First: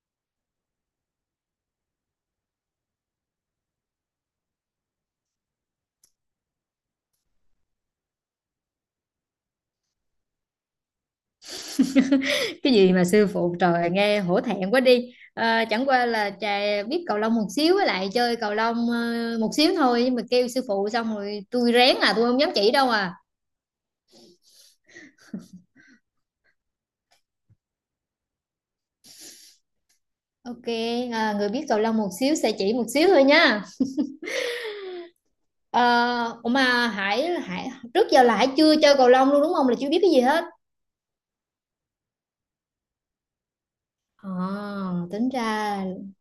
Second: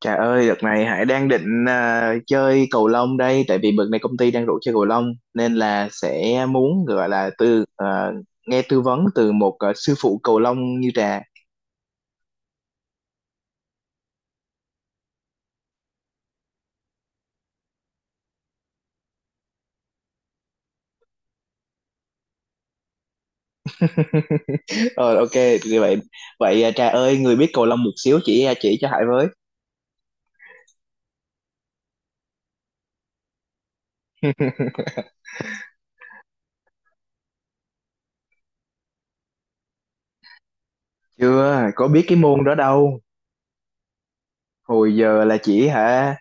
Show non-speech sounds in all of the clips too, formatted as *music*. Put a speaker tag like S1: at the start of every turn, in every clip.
S1: Trời ơi, đợt này Hải đang định chơi cầu lông đây, tại vì bữa này công ty đang rủ chơi cầu lông nên là sẽ muốn gọi là từ nghe tư vấn từ một sư phụ cầu lông như Trà.
S2: *laughs* Cái gì mà sư phụ, trời, nghe hổ thẹn quá đi. Ờ, chẳng qua là trà biết cầu lông một xíu, với lại chơi cầu lông một xíu thôi, nhưng mà kêu sư phụ xong rồi tôi rén, à tôi không dám chỉ đâu à.
S1: Rồi ok, như vậy vậy à, Trà ơi, người biết cầu lông một xíu chỉ chỉ cho Hải với.
S2: Ok. Người biết cầu lông một xíu sẽ chỉ một xíu thôi nha. Ờ, ủa mà Hải Hải trước giờ là Hải chưa chơi cầu lông luôn đúng không, là chưa biết cái gì hết.
S1: Chưa, có biết cái môn đó đâu.
S2: Ờ,
S1: Hồi giờ
S2: tính
S1: là chỉ
S2: ra
S1: hả,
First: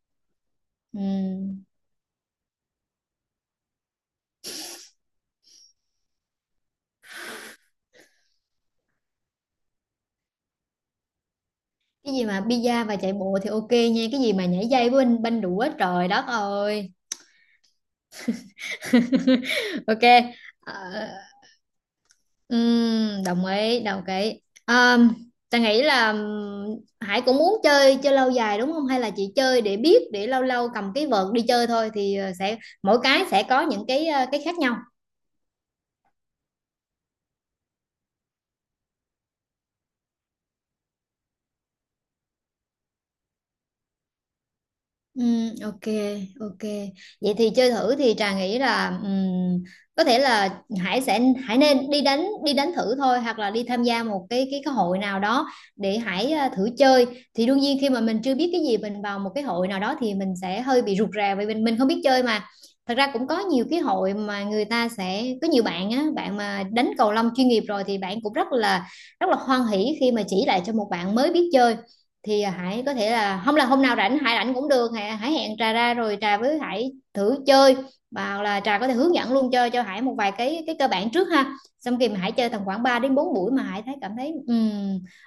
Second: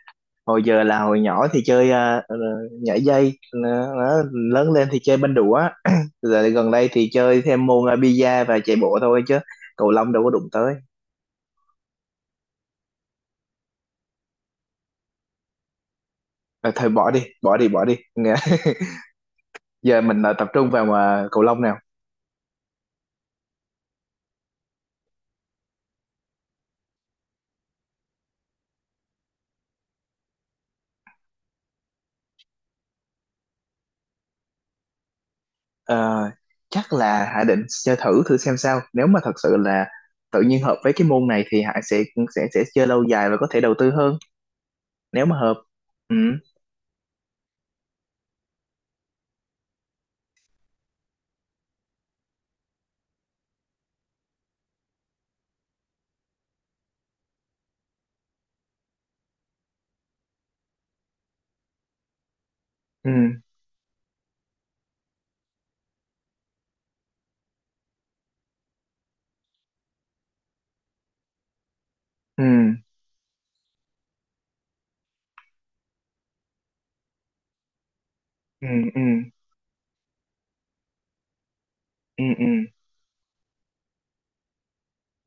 S1: hồi giờ là hồi nhỏ thì
S2: ừm,
S1: chơi nhảy dây, nó lớn lên thì chơi banh đũa. *clears throat* Giờ gần đây thì chơi thêm môn bi và chạy bộ thôi chứ cầu lông đâu có đụng tới.
S2: cái gì mà bida và chạy bộ thì ok nha, cái gì mà nhảy dây với banh banh đũa, trời đất
S1: À, thôi
S2: ơi.
S1: bỏ đi bỏ đi bỏ đi. *laughs*
S2: *laughs*
S1: Giờ
S2: Ok.
S1: mình tập trung
S2: ờ,
S1: vào cầu lông nào.
S2: Ừm, đồng ý đồng ý. Um, ta nghĩ là Hải cũng muốn chơi chơi lâu dài đúng không, hay là chị chơi để biết, để lâu lâu cầm cái vợt đi chơi thôi, thì sẽ mỗi cái sẽ có những cái cái khác nhau.
S1: Ờ, chắc là Hải định chơi thử thử xem sao, nếu mà thật sự là tự nhiên hợp với cái môn này thì Hải sẽ sẽ chơi lâu dài và có thể đầu tư hơn
S2: Ừ,
S1: nếu mà hợp.
S2: ok
S1: Ừ.
S2: ok. Vậy thì chơi thử thì Trà nghĩ là có thể là Hải sẽ Hải nên đi đánh, đi đánh thử thôi, hoặc là đi tham gia một cái cái hội nào đó để Hải thử chơi. Thì đương nhiên khi mà mình chưa biết cái gì, mình vào một cái hội nào đó thì mình sẽ hơi bị rụt rè, vì mình không biết chơi mà. Thật ra
S1: Ừ.
S2: cũng có nhiều cái hội mà người ta sẽ có nhiều bạn á, bạn mà đánh cầu lông chuyên nghiệp rồi thì bạn cũng rất là hoan hỉ khi mà chỉ lại cho một bạn mới biết chơi. Thì
S1: Ừ.
S2: Hải có thể là, không là hôm nào rảnh Hải rảnh cũng được, Hải hẹn Trà ra rồi Trà với Hải thử chơi. Và là
S1: Ừ.
S2: Trà có thể
S1: Ừ.
S2: hướng dẫn luôn cho Hải một vài cái cơ bản trước ha, xong khi mà
S1: Ừ.
S2: Hải
S1: Ừ.
S2: chơi tầm khoảng 3 đến 4 buổi mà Hải thấy cảm thấy ừm,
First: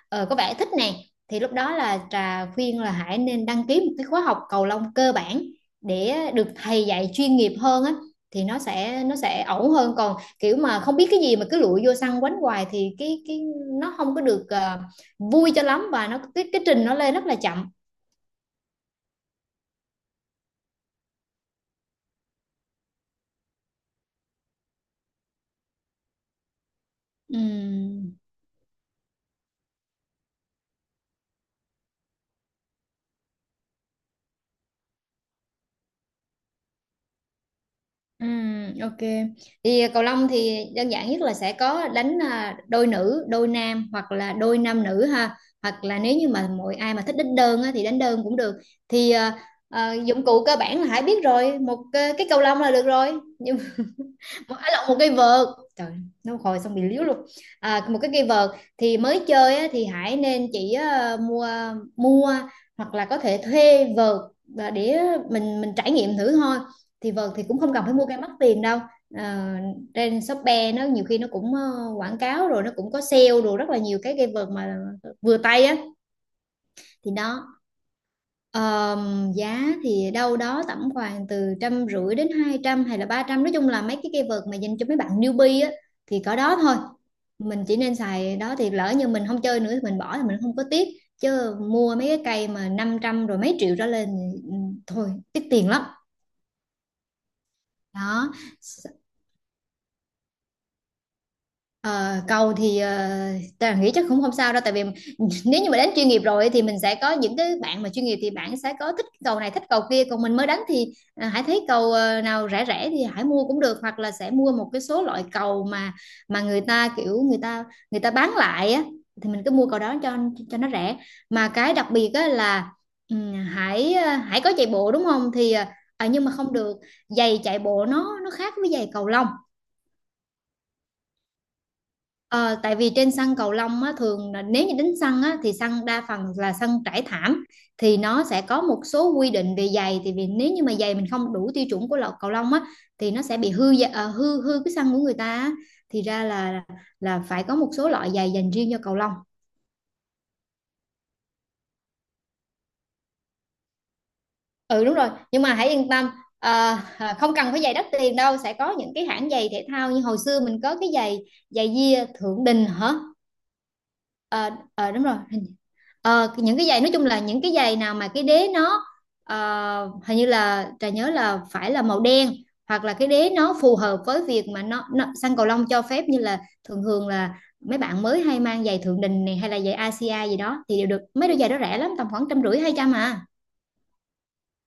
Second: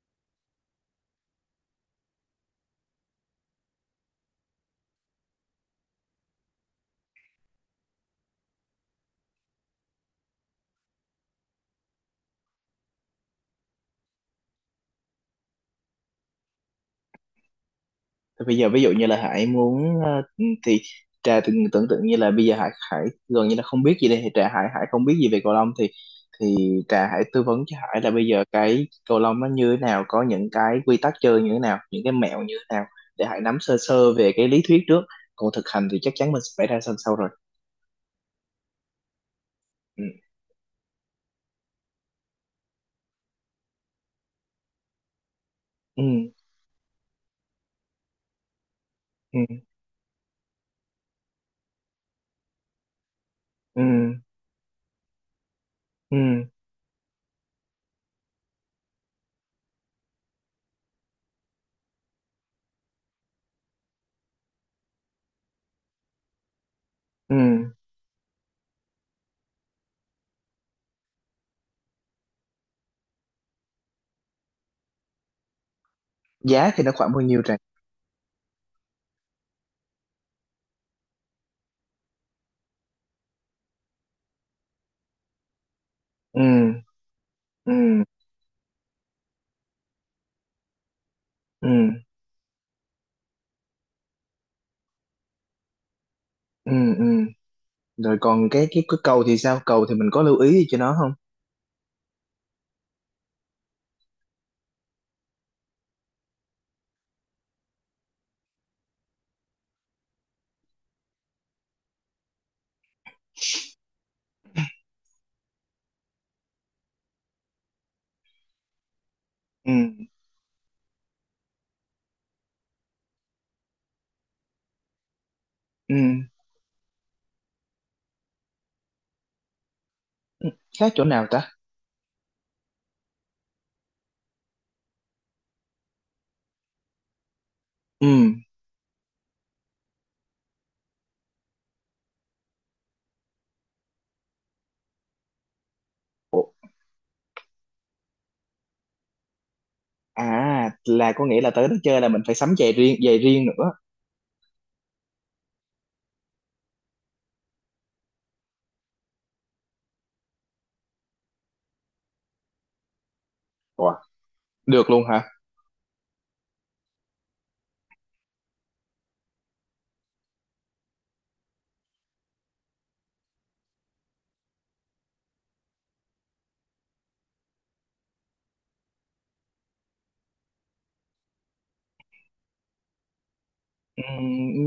S2: ờ, có vẻ thích nè, thì lúc đó là Trà khuyên là Hải nên đăng ký một cái khóa học cầu lông cơ bản để được thầy dạy chuyên nghiệp hơn á. Thì nó sẽ ổn hơn, còn kiểu mà không biết cái gì mà cứ lụi vô sân quánh hoài thì cái nó không có được vui cho lắm, và nó cái trình nó lên rất là chậm.
S1: Thế bây giờ ví dụ như là Hải muốn thì Trà từng tưởng tượng như là bây giờ Hải Hải gần như là không biết gì đây thì Trà Hải Hải không biết gì về cầu lông thì Trà Hải tư vấn cho Hải là
S2: Ừm,
S1: bây giờ cái cầu lông nó như thế nào, có những cái quy tắc chơi như thế nào, những cái mẹo như thế nào để Hải nắm sơ sơ về cái lý thuyết trước, còn thực hành thì chắc chắn mình sẽ phải ra sân sau rồi.
S2: ok. Thì
S1: Ừ.
S2: cầu lông thì đơn giản nhất là sẽ có đánh đôi nữ đôi nam, hoặc là đôi nam nữ ha. Hoặc là
S1: Ừ.
S2: nếu như mà mọi ai mà thích đánh đơn á thì đánh đơn cũng được. Thì
S1: Ừ.
S2: dụng cụ cơ bản là Hải biết rồi, một cái cầu lông là được rồi.
S1: Ừ.
S2: Một, à, lộn, một cây vợt. Trời, nó
S1: Ừ.
S2: hồi xong bị liếu luôn. À, một cái cây vợt. Thì mới chơi á thì Hải nên chỉ mua mua, hoặc là có thể thuê vợt, và để mình trải nghiệm thử thôi. Thì vợt
S1: Ừ.
S2: thì cũng không cần phải mua cây mắc tiền đâu. Ờ, trên Shopee nó nhiều khi nó cũng quảng cáo, rồi nó cũng có sale rồi rất là nhiều cái cây vợt mà vừa tay á.
S1: Giá thì nó
S2: Thì
S1: khoảng bao nhiêu
S2: đó.
S1: Trà?
S2: Ờ, giá thì đâu đó tầm khoảng từ 150 đến 200 hay là 300, nói chung là mấy cái keyword mà dành cho mấy bạn newbie á, thì có
S1: Ừ.
S2: đó thôi. Mình chỉ nên
S1: Ừ.
S2: xài đó, thì lỡ như mình không chơi nữa thì mình bỏ thì mình không có tiếc. Chứ
S1: Ừ.
S2: mua mấy cái cây mà 500 rồi mấy triệu trở lên thì, thôi tiếc tiền lắm.
S1: Ừ. Ừ. Rồi
S2: Đó.
S1: còn cái cầu thì sao? Cầu thì mình có lưu ý gì cho nó không?
S2: Ờ, cầu thì ta nghĩ chắc cũng không sao đâu, tại vì nếu như mà đánh chuyên nghiệp rồi thì mình sẽ có những cái bạn mà chuyên nghiệp thì bạn sẽ có thích cầu này thích cầu kia, còn mình mới đánh thì hãy thấy cầu nào rẻ rẻ thì hãy mua cũng được, hoặc là sẽ mua một cái số loại cầu mà người ta kiểu người ta bán lại á, thì mình cứ mua
S1: Ừ.
S2: cầu đó cho nó rẻ. Mà cái đặc biệt á là hãy có chạy bộ đúng không, thì
S1: Ừ.
S2: nhưng mà không được, giày chạy bộ nó khác với giày cầu lông.
S1: Khác chỗ nào ta?
S2: Ờ, tại vì trên sân cầu lông á, thường là nếu như đánh sân á thì sân đa phần là sân trải thảm, thì
S1: Ừ.
S2: nó sẽ có một số quy định về giày. Thì vì nếu như mà giày mình không đủ tiêu chuẩn của lọ cầu lông á, thì nó sẽ bị hư gia- ờ, hư hư cái sân của người ta á. Thì ra
S1: Ủa,
S2: là phải có một số loại giày dành riêng cho cầu lông.
S1: à là có nghĩa là tới đó chơi là mình phải sắm giày riêng nữa.
S2: Ừ đúng rồi, nhưng mà hãy yên tâm, ờ, không cần phải giày đắt tiền đâu, sẽ có những cái hãng giày thể thao như hồi xưa mình có cái giày giày Gia thượng đình hả.
S1: Ủa,
S2: Ờ,
S1: được
S2: ờ,
S1: luôn
S2: đúng rồi.
S1: hả?
S2: Những cái giày nói chung là những cái giày nào mà cái đế nó ờ, hình như là Trà nhớ là phải là màu đen, hoặc là cái đế nó phù hợp với việc mà nó sang cầu lông cho phép, như là thường thường là mấy bạn mới hay mang giày Thượng Đình này hay là giày Asia gì đó thì đều được, mấy đôi giày đó rẻ lắm tầm khoảng 150 200 à.
S1: Ừ,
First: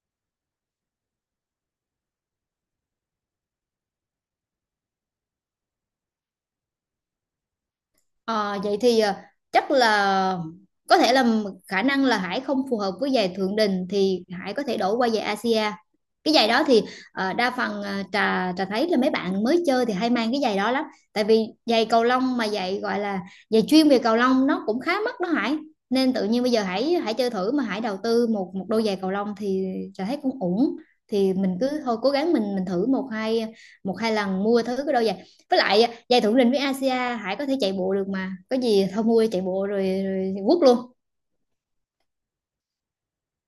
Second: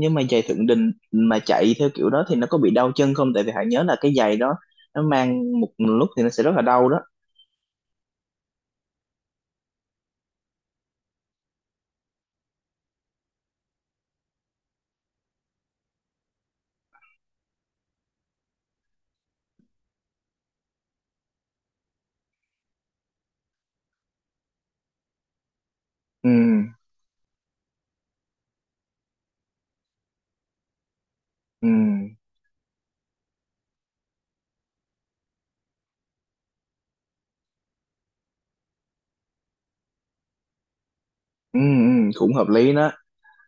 S1: nhưng mà giày Thượng Đình mà chạy theo kiểu đó thì nó có bị đau chân không? Tại vì hãy nhớ là cái giày đó nó mang một lúc thì nó sẽ rất là đau đó.
S2: Ờ, vậy thì chắc là có thể là khả năng là Hải không phù hợp với giày Thượng Đình, thì Hải có thể đổi qua giày Asia. Cái giày đó thì đa phần trà trà thấy là mấy bạn mới chơi thì hay mang cái giày đó lắm. Tại vì giày cầu lông mà giày gọi là giày chuyên về cầu lông nó cũng khá mắc đó Hải. Nên tự
S1: Ừ.
S2: nhiên bây giờ Hải Hải chơi thử mà Hải đầu tư một một đôi giày cầu lông thì trà thấy cũng ổn. Thì mình
S1: Ừ.
S2: cứ thôi cố gắng mình thử một hai lần mua thử cái đôi giày, với lại giải thưởng rình với Asia Hải có thể chạy bộ được mà, có gì thôi mua chạy bộ rồi quất luôn.
S1: Ừ. Ừ, cũng hợp lý đó.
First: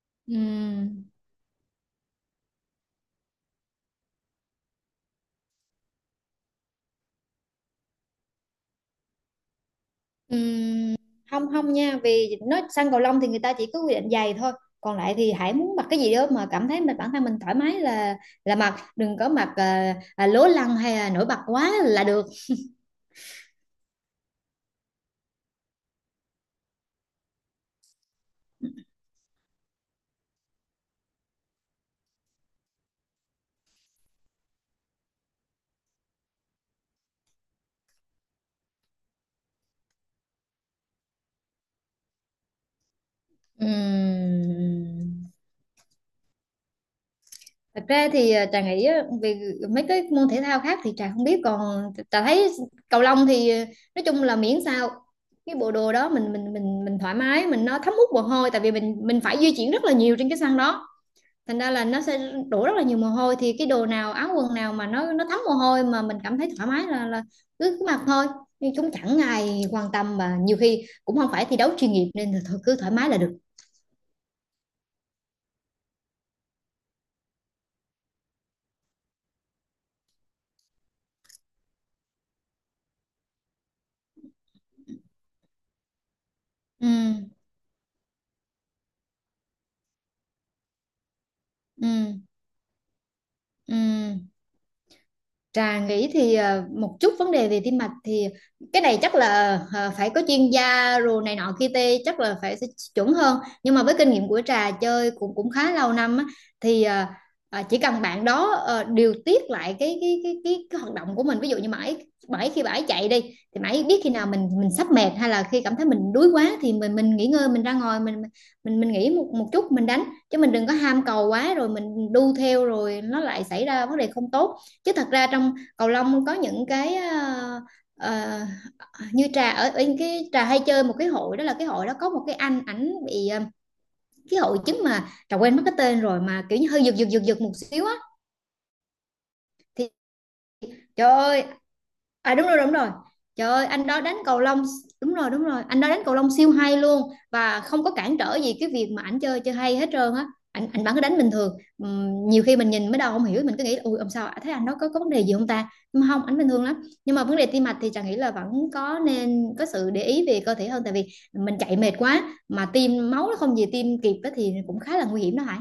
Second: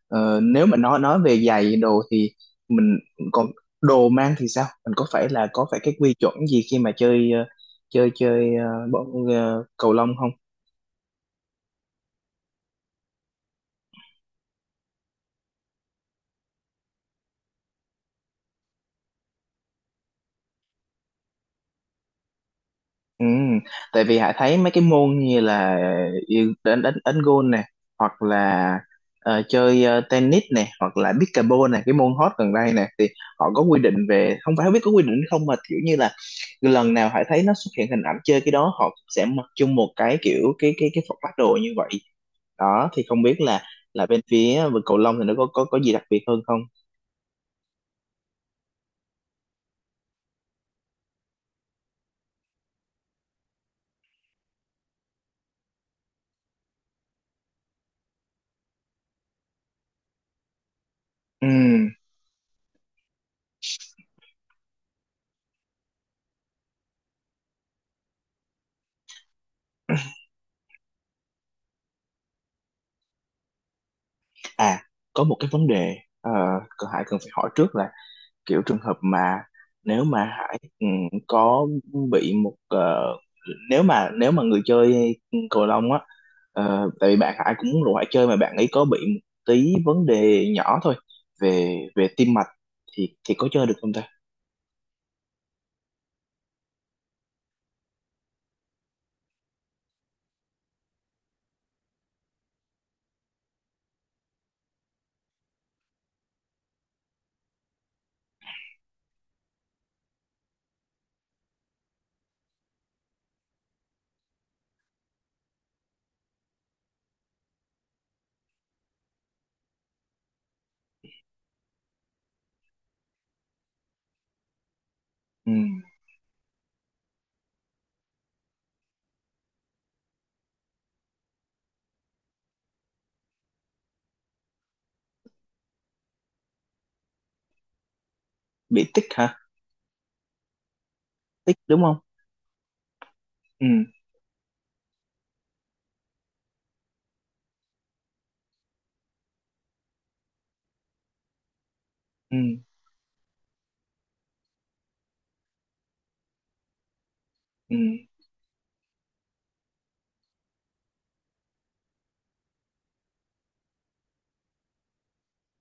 S1: Ờ, nếu mà nói
S2: Ừm,
S1: nói về giày đồ thì mình còn đồ mang thì sao, mình có phải là có phải cái quy chuẩn gì khi mà chơi chơi chơi cầu lông không?
S2: ừm, không không nha, vì nói sang cầu lông thì người ta chỉ có quy định giày thôi, còn lại thì Hải muốn mặc cái gì đó mà cảm thấy mình bản thân mình thoải mái là mặc, đừng có mặc lố lăng hay là nổi bật quá là được.
S1: Ừ, tại vì Hải thấy mấy cái môn như là yêu- đánh đánh đánh golf nè, hoặc là chơi tennis nè, hoặc là pickleball nè, cái môn hot gần đây nè, thì họ có quy định về không phải, không biết có quy định hay không, mà kiểu như là lần nào Hải thấy nó xuất hiện hình ảnh chơi cái đó họ sẽ mặc chung một cái kiểu cái phong phát đồ như vậy đó, thì không biết là bên phía vực cầu lông thì
S2: Ừm.
S1: nó có có gì đặc biệt hơn không?
S2: Thật ra thì Trà nghĩ á, về mấy cái môn thể thao khác thì Trà không biết, còn Trà thấy cầu lông thì nói chung là miễn sao cái bộ đồ đó mình thoải mái, mình nó thấm hút mồ hôi, tại vì mình phải di chuyển rất là nhiều trên cái sân đó,
S1: Ừ,
S2: thành ra là nó sẽ đổ rất là nhiều mồ hôi, thì cái đồ nào áo quần nào mà nó thấm mồ hôi mà mình cảm thấy thoải mái là cứ cứ mặc thôi. Nhưng chúng chẳng ai quan tâm và nhiều khi cũng không phải thi đấu chuyên nghiệp, nên là thôi cứ thoải mái là được.
S1: à có một cái vấn đề, Hải cần phải hỏi trước là kiểu trường hợp mà nếu mà Hải ừ, có bị một nếu mà người chơi cầu lông á,
S2: Ừ
S1: tại vì bạn Hải cũng muốn rủ Hải chơi mà bạn ấy có bị một tí vấn đề nhỏ thôi về về
S2: ừ
S1: tim mạch thì có chơi được
S2: ừ.
S1: không ta?
S2: Trà nghĩ thì một chút vấn đề về tim mạch thì cái này chắc là phải có chuyên gia rồi này nọ kia tê chắc là phải sẽ chuẩn hơn, nhưng mà với kinh nghiệm của Trà chơi cũng cũng khá lâu năm á, thì chỉ cần bạn đó điều tiết lại cái hoạt động của mình, ví dụ như mãi mãi khi bãi chạy đi thì mãi biết khi nào mình sắp mệt, hay là khi cảm thấy mình đuối quá thì mình nghỉ ngơi, mình ra ngoài mình nghỉ một một chút mình đánh, chứ mình đừng có ham cầu quá rồi mình đu theo rồi nó lại xảy ra vấn đề không tốt. Chứ thật ra
S1: Ừ.
S2: trong cầu lông có những cái ờ, như trà ở cái trà hay chơi một cái hội đó, là cái hội đó có một cái anh ảnh bị cái hội chứng mà trà quên mất cái tên rồi, mà kiểu như hơi giật giật giật giật một xíu á.
S1: Bị tích hả,
S2: Thì trời ơi.
S1: tích đúng không?
S2: À, đúng rồi đúng rồi. Trời ơi
S1: Ừ.
S2: anh đó đánh cầu lông. Đúng rồi đúng rồi anh đó đánh cầu lông siêu hay luôn, và không có cản trở gì cái việc mà ảnh chơi chơi hay hết trơn á. Anh bắn cái đánh bình thường.
S1: Ừ.
S2: Nhiều khi mình nhìn mới đầu không hiểu mình cứ nghĩ là, ui làm sao thấy anh đó có vấn đề gì không ta. Nhưng mà không, ảnh bình thường lắm. Nhưng mà vấn đề tim
S1: Ừ.
S2: mạch thì Trà nghĩ là vẫn có, nên có sự để ý về cơ thể hơn, tại vì mình chạy mệt quá mà tim máu nó không về tim kịp á thì cũng khá là nguy hiểm đó Hải.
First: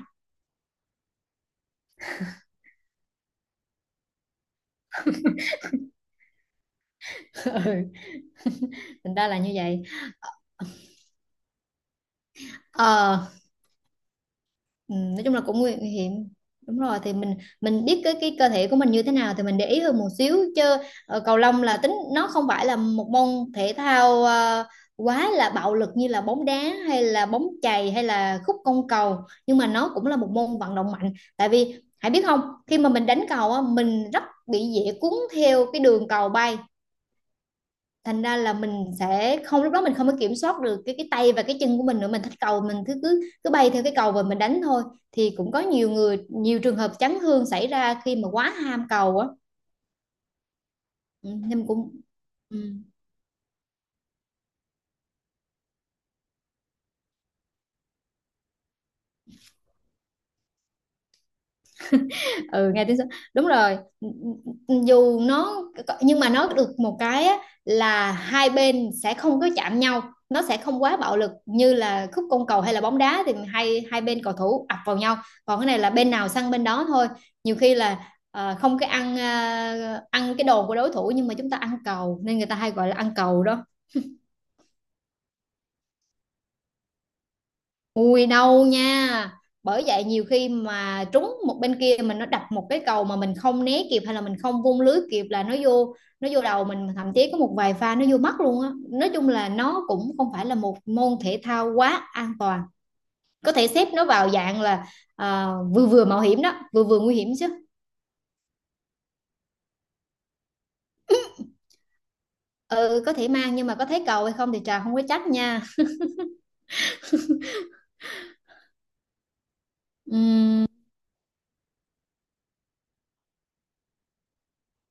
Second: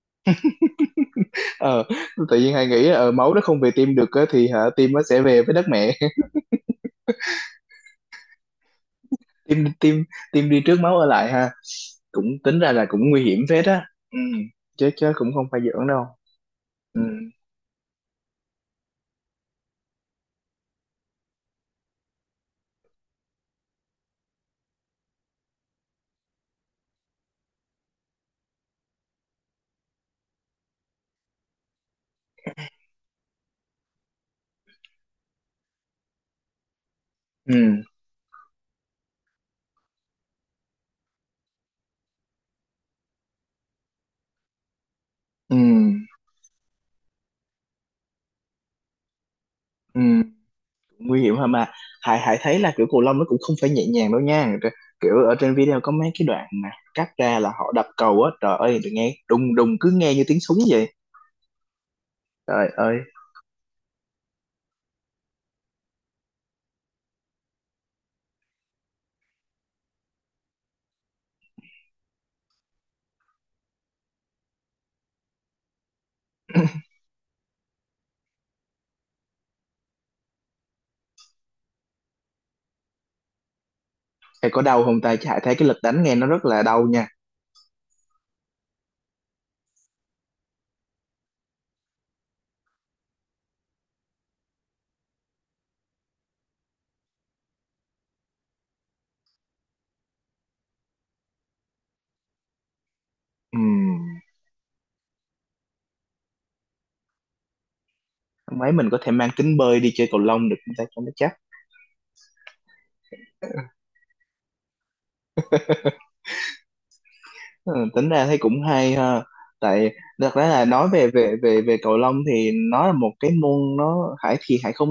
S1: Ờ, tự nhiên Hải nghĩ máu nó không về tim được á, thì hả tim nó sẽ về với đất mẹ.
S2: *laughs* Ừ, thành ra là như
S1: tim
S2: vậy.
S1: tim tim đi trước máu ở lại ha, cũng tính ra là cũng
S2: Ờ.
S1: nguy hiểm phết á. Ừ. Chứ
S2: Ừ,
S1: chứ
S2: nói
S1: cũng
S2: chung là
S1: không
S2: cũng
S1: phải
S2: nguy
S1: giỡn đâu.
S2: hiểm, đúng rồi.
S1: Ừ.
S2: Thì mình biết cái cơ thể của mình như thế nào thì mình để ý hơn một xíu chứ. Cầu lông là tính nó không phải là một môn thể thao quá là bạo lực như là bóng đá hay là bóng chày hay là khúc côn cầu, nhưng mà nó cũng là một môn vận động mạnh, tại vì hãy biết không, khi mà mình đánh cầu á, mình rất bị dễ cuốn theo cái đường cầu bay,
S1: Ừ.
S2: thành ra là mình sẽ không, lúc đó mình không có kiểm soát được cái tay và cái chân của mình nữa, mình thích cầu mình cứ cứ cứ bay theo cái cầu và mình đánh thôi. Thì cũng
S1: Ừ.
S2: có nhiều người, nhiều trường hợp chấn thương xảy ra khi mà quá ham cầu á.
S1: Ừ. Nguy
S2: Ừ,
S1: hiểm hả mà,
S2: nên cũng.
S1: Hải Hải thấy là
S2: Ừ.
S1: kiểu cầu lông nó cũng không phải nhẹ nhàng đâu nha. Rồi, kiểu ở trên video có mấy cái đoạn mà cắt ra là họ đập cầu á, trời ơi tôi nghe đùng đùng cứ nghe như tiếng súng vậy, trời
S2: Ừ, nghe tiếng
S1: ơi.
S2: sấm, đúng rồi. Dù nó, nhưng mà nó được một cái á, là hai bên sẽ không có chạm nhau, nó sẽ không quá bạo lực như là khúc côn cầu hay là bóng đá thì hai hai bên cầu thủ ập vào nhau, còn cái này là bên nào săn bên đó thôi. Nhiều khi là không cái ăn, ăn cái đồ của đối thủ, nhưng mà chúng ta ăn cầu nên người ta hay gọi là ăn cầu đó.
S1: Hải có đau không ta, chứ Hải thấy cái lực đánh nghe nó rất là đau nha.
S2: Ui đâu nha. Bởi vậy nhiều khi mà trúng một bên kia, mình nó đập một cái cầu mà mình không né kịp hay là mình không vung lưới kịp là nó vô. Nó vô đầu mình, thậm chí có một vài pha nó vô mắt luôn á. Nói chung là nó cũng không phải là một môn thể thao quá an toàn. Có
S1: Ừ.
S2: thể xếp nó vào dạng là Vừa vừa mạo hiểm đó, Vừa vừa nguy hiểm chứ.
S1: Mấy mình có thể mang kính bơi đi chơi cầu lông được không ta cho nó chắc?
S2: Ừ có thể mang, nhưng mà có thấy cầu hay không thì Trà không có trách nha.
S1: Ừ, tính ra thấy cũng hay ha. Tại
S2: Ừ,
S1: thật ra là nói về về cầu lông thì nó là một cái môn, nó Hải thì Hải không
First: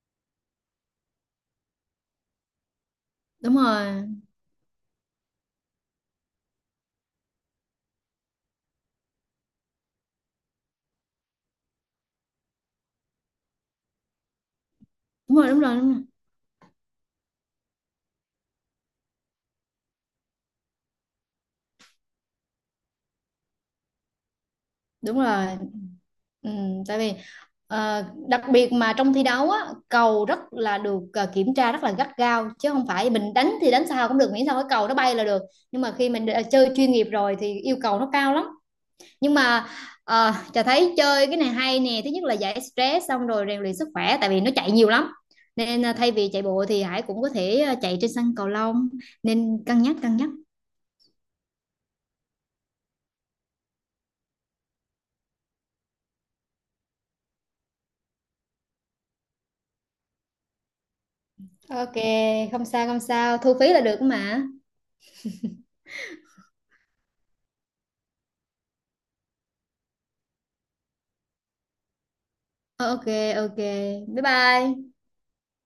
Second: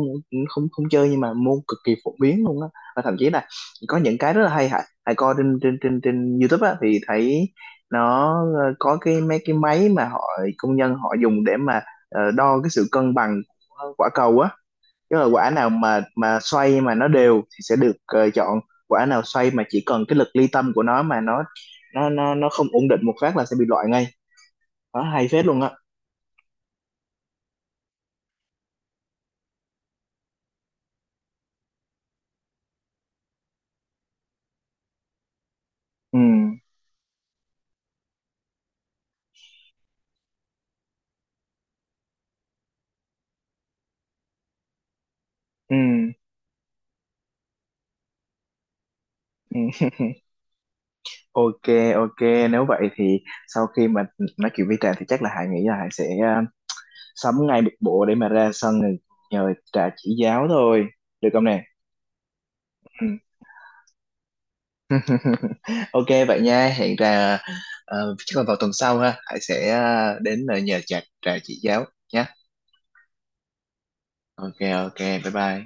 S1: không không chơi, nhưng mà môn cực kỳ phổ biến luôn á, và thậm chí là
S2: Đúng
S1: có
S2: rồi
S1: những cái rất là hay. Hải Hải coi trên trên YouTube á thì thấy nó có cái mấy cái máy mà họ công nhân họ dùng để mà đo cái sự cân bằng của quả cầu á. Chứ là
S2: Đúng rồi
S1: quả
S2: đúng
S1: nào
S2: rồi Đúng
S1: mà
S2: rồi
S1: xoay mà nó đều thì sẽ được chọn, quả nào xoay mà chỉ cần cái lực ly tâm của nó mà nó không ổn định một phát là sẽ bị loại ngay, đó
S2: Đúng
S1: hay phết
S2: rồi.
S1: luôn á.
S2: Ừ, tại vì ờ, đặc biệt mà trong thi đấu á, cầu rất là được kiểm tra rất là gắt gao, chứ không phải mình đánh thì đánh sao cũng được miễn sao cái cầu nó bay là được, nhưng mà khi
S1: Ừ.
S2: mình đã chơi chuyên nghiệp rồi thì yêu cầu nó cao lắm. Nhưng mà Trà thấy chơi cái này hay nè, thứ nhất là giải stress, xong rồi rèn luyện sức khỏe tại vì nó chạy nhiều lắm,
S1: Ừ.
S2: nên thay vì chạy bộ thì Hải cũng có thể chạy trên sân cầu lông. Nên cân
S1: Ừ.
S2: nhắc cân nhắc.
S1: Ok. Ok, nếu vậy thì sau khi mà nói chuyện với Trà thì chắc là Hải nghĩ là Hải sẽ sắm ngay một bộ để mà ra sân rồi nhờ Trà chỉ giáo thôi, được không nè?
S2: OK, không sao không
S1: Ừ.
S2: sao, thu phí là được mà.
S1: Ok vậy nha, hẹn Trà chắc là vào tuần sau ha, Hải sẽ đến nhờ Trà Trà chỉ giáo nhé.
S2: Ờ, OK. OK. Bye
S1: Ok.
S2: bye.
S1: Ok, bye bye.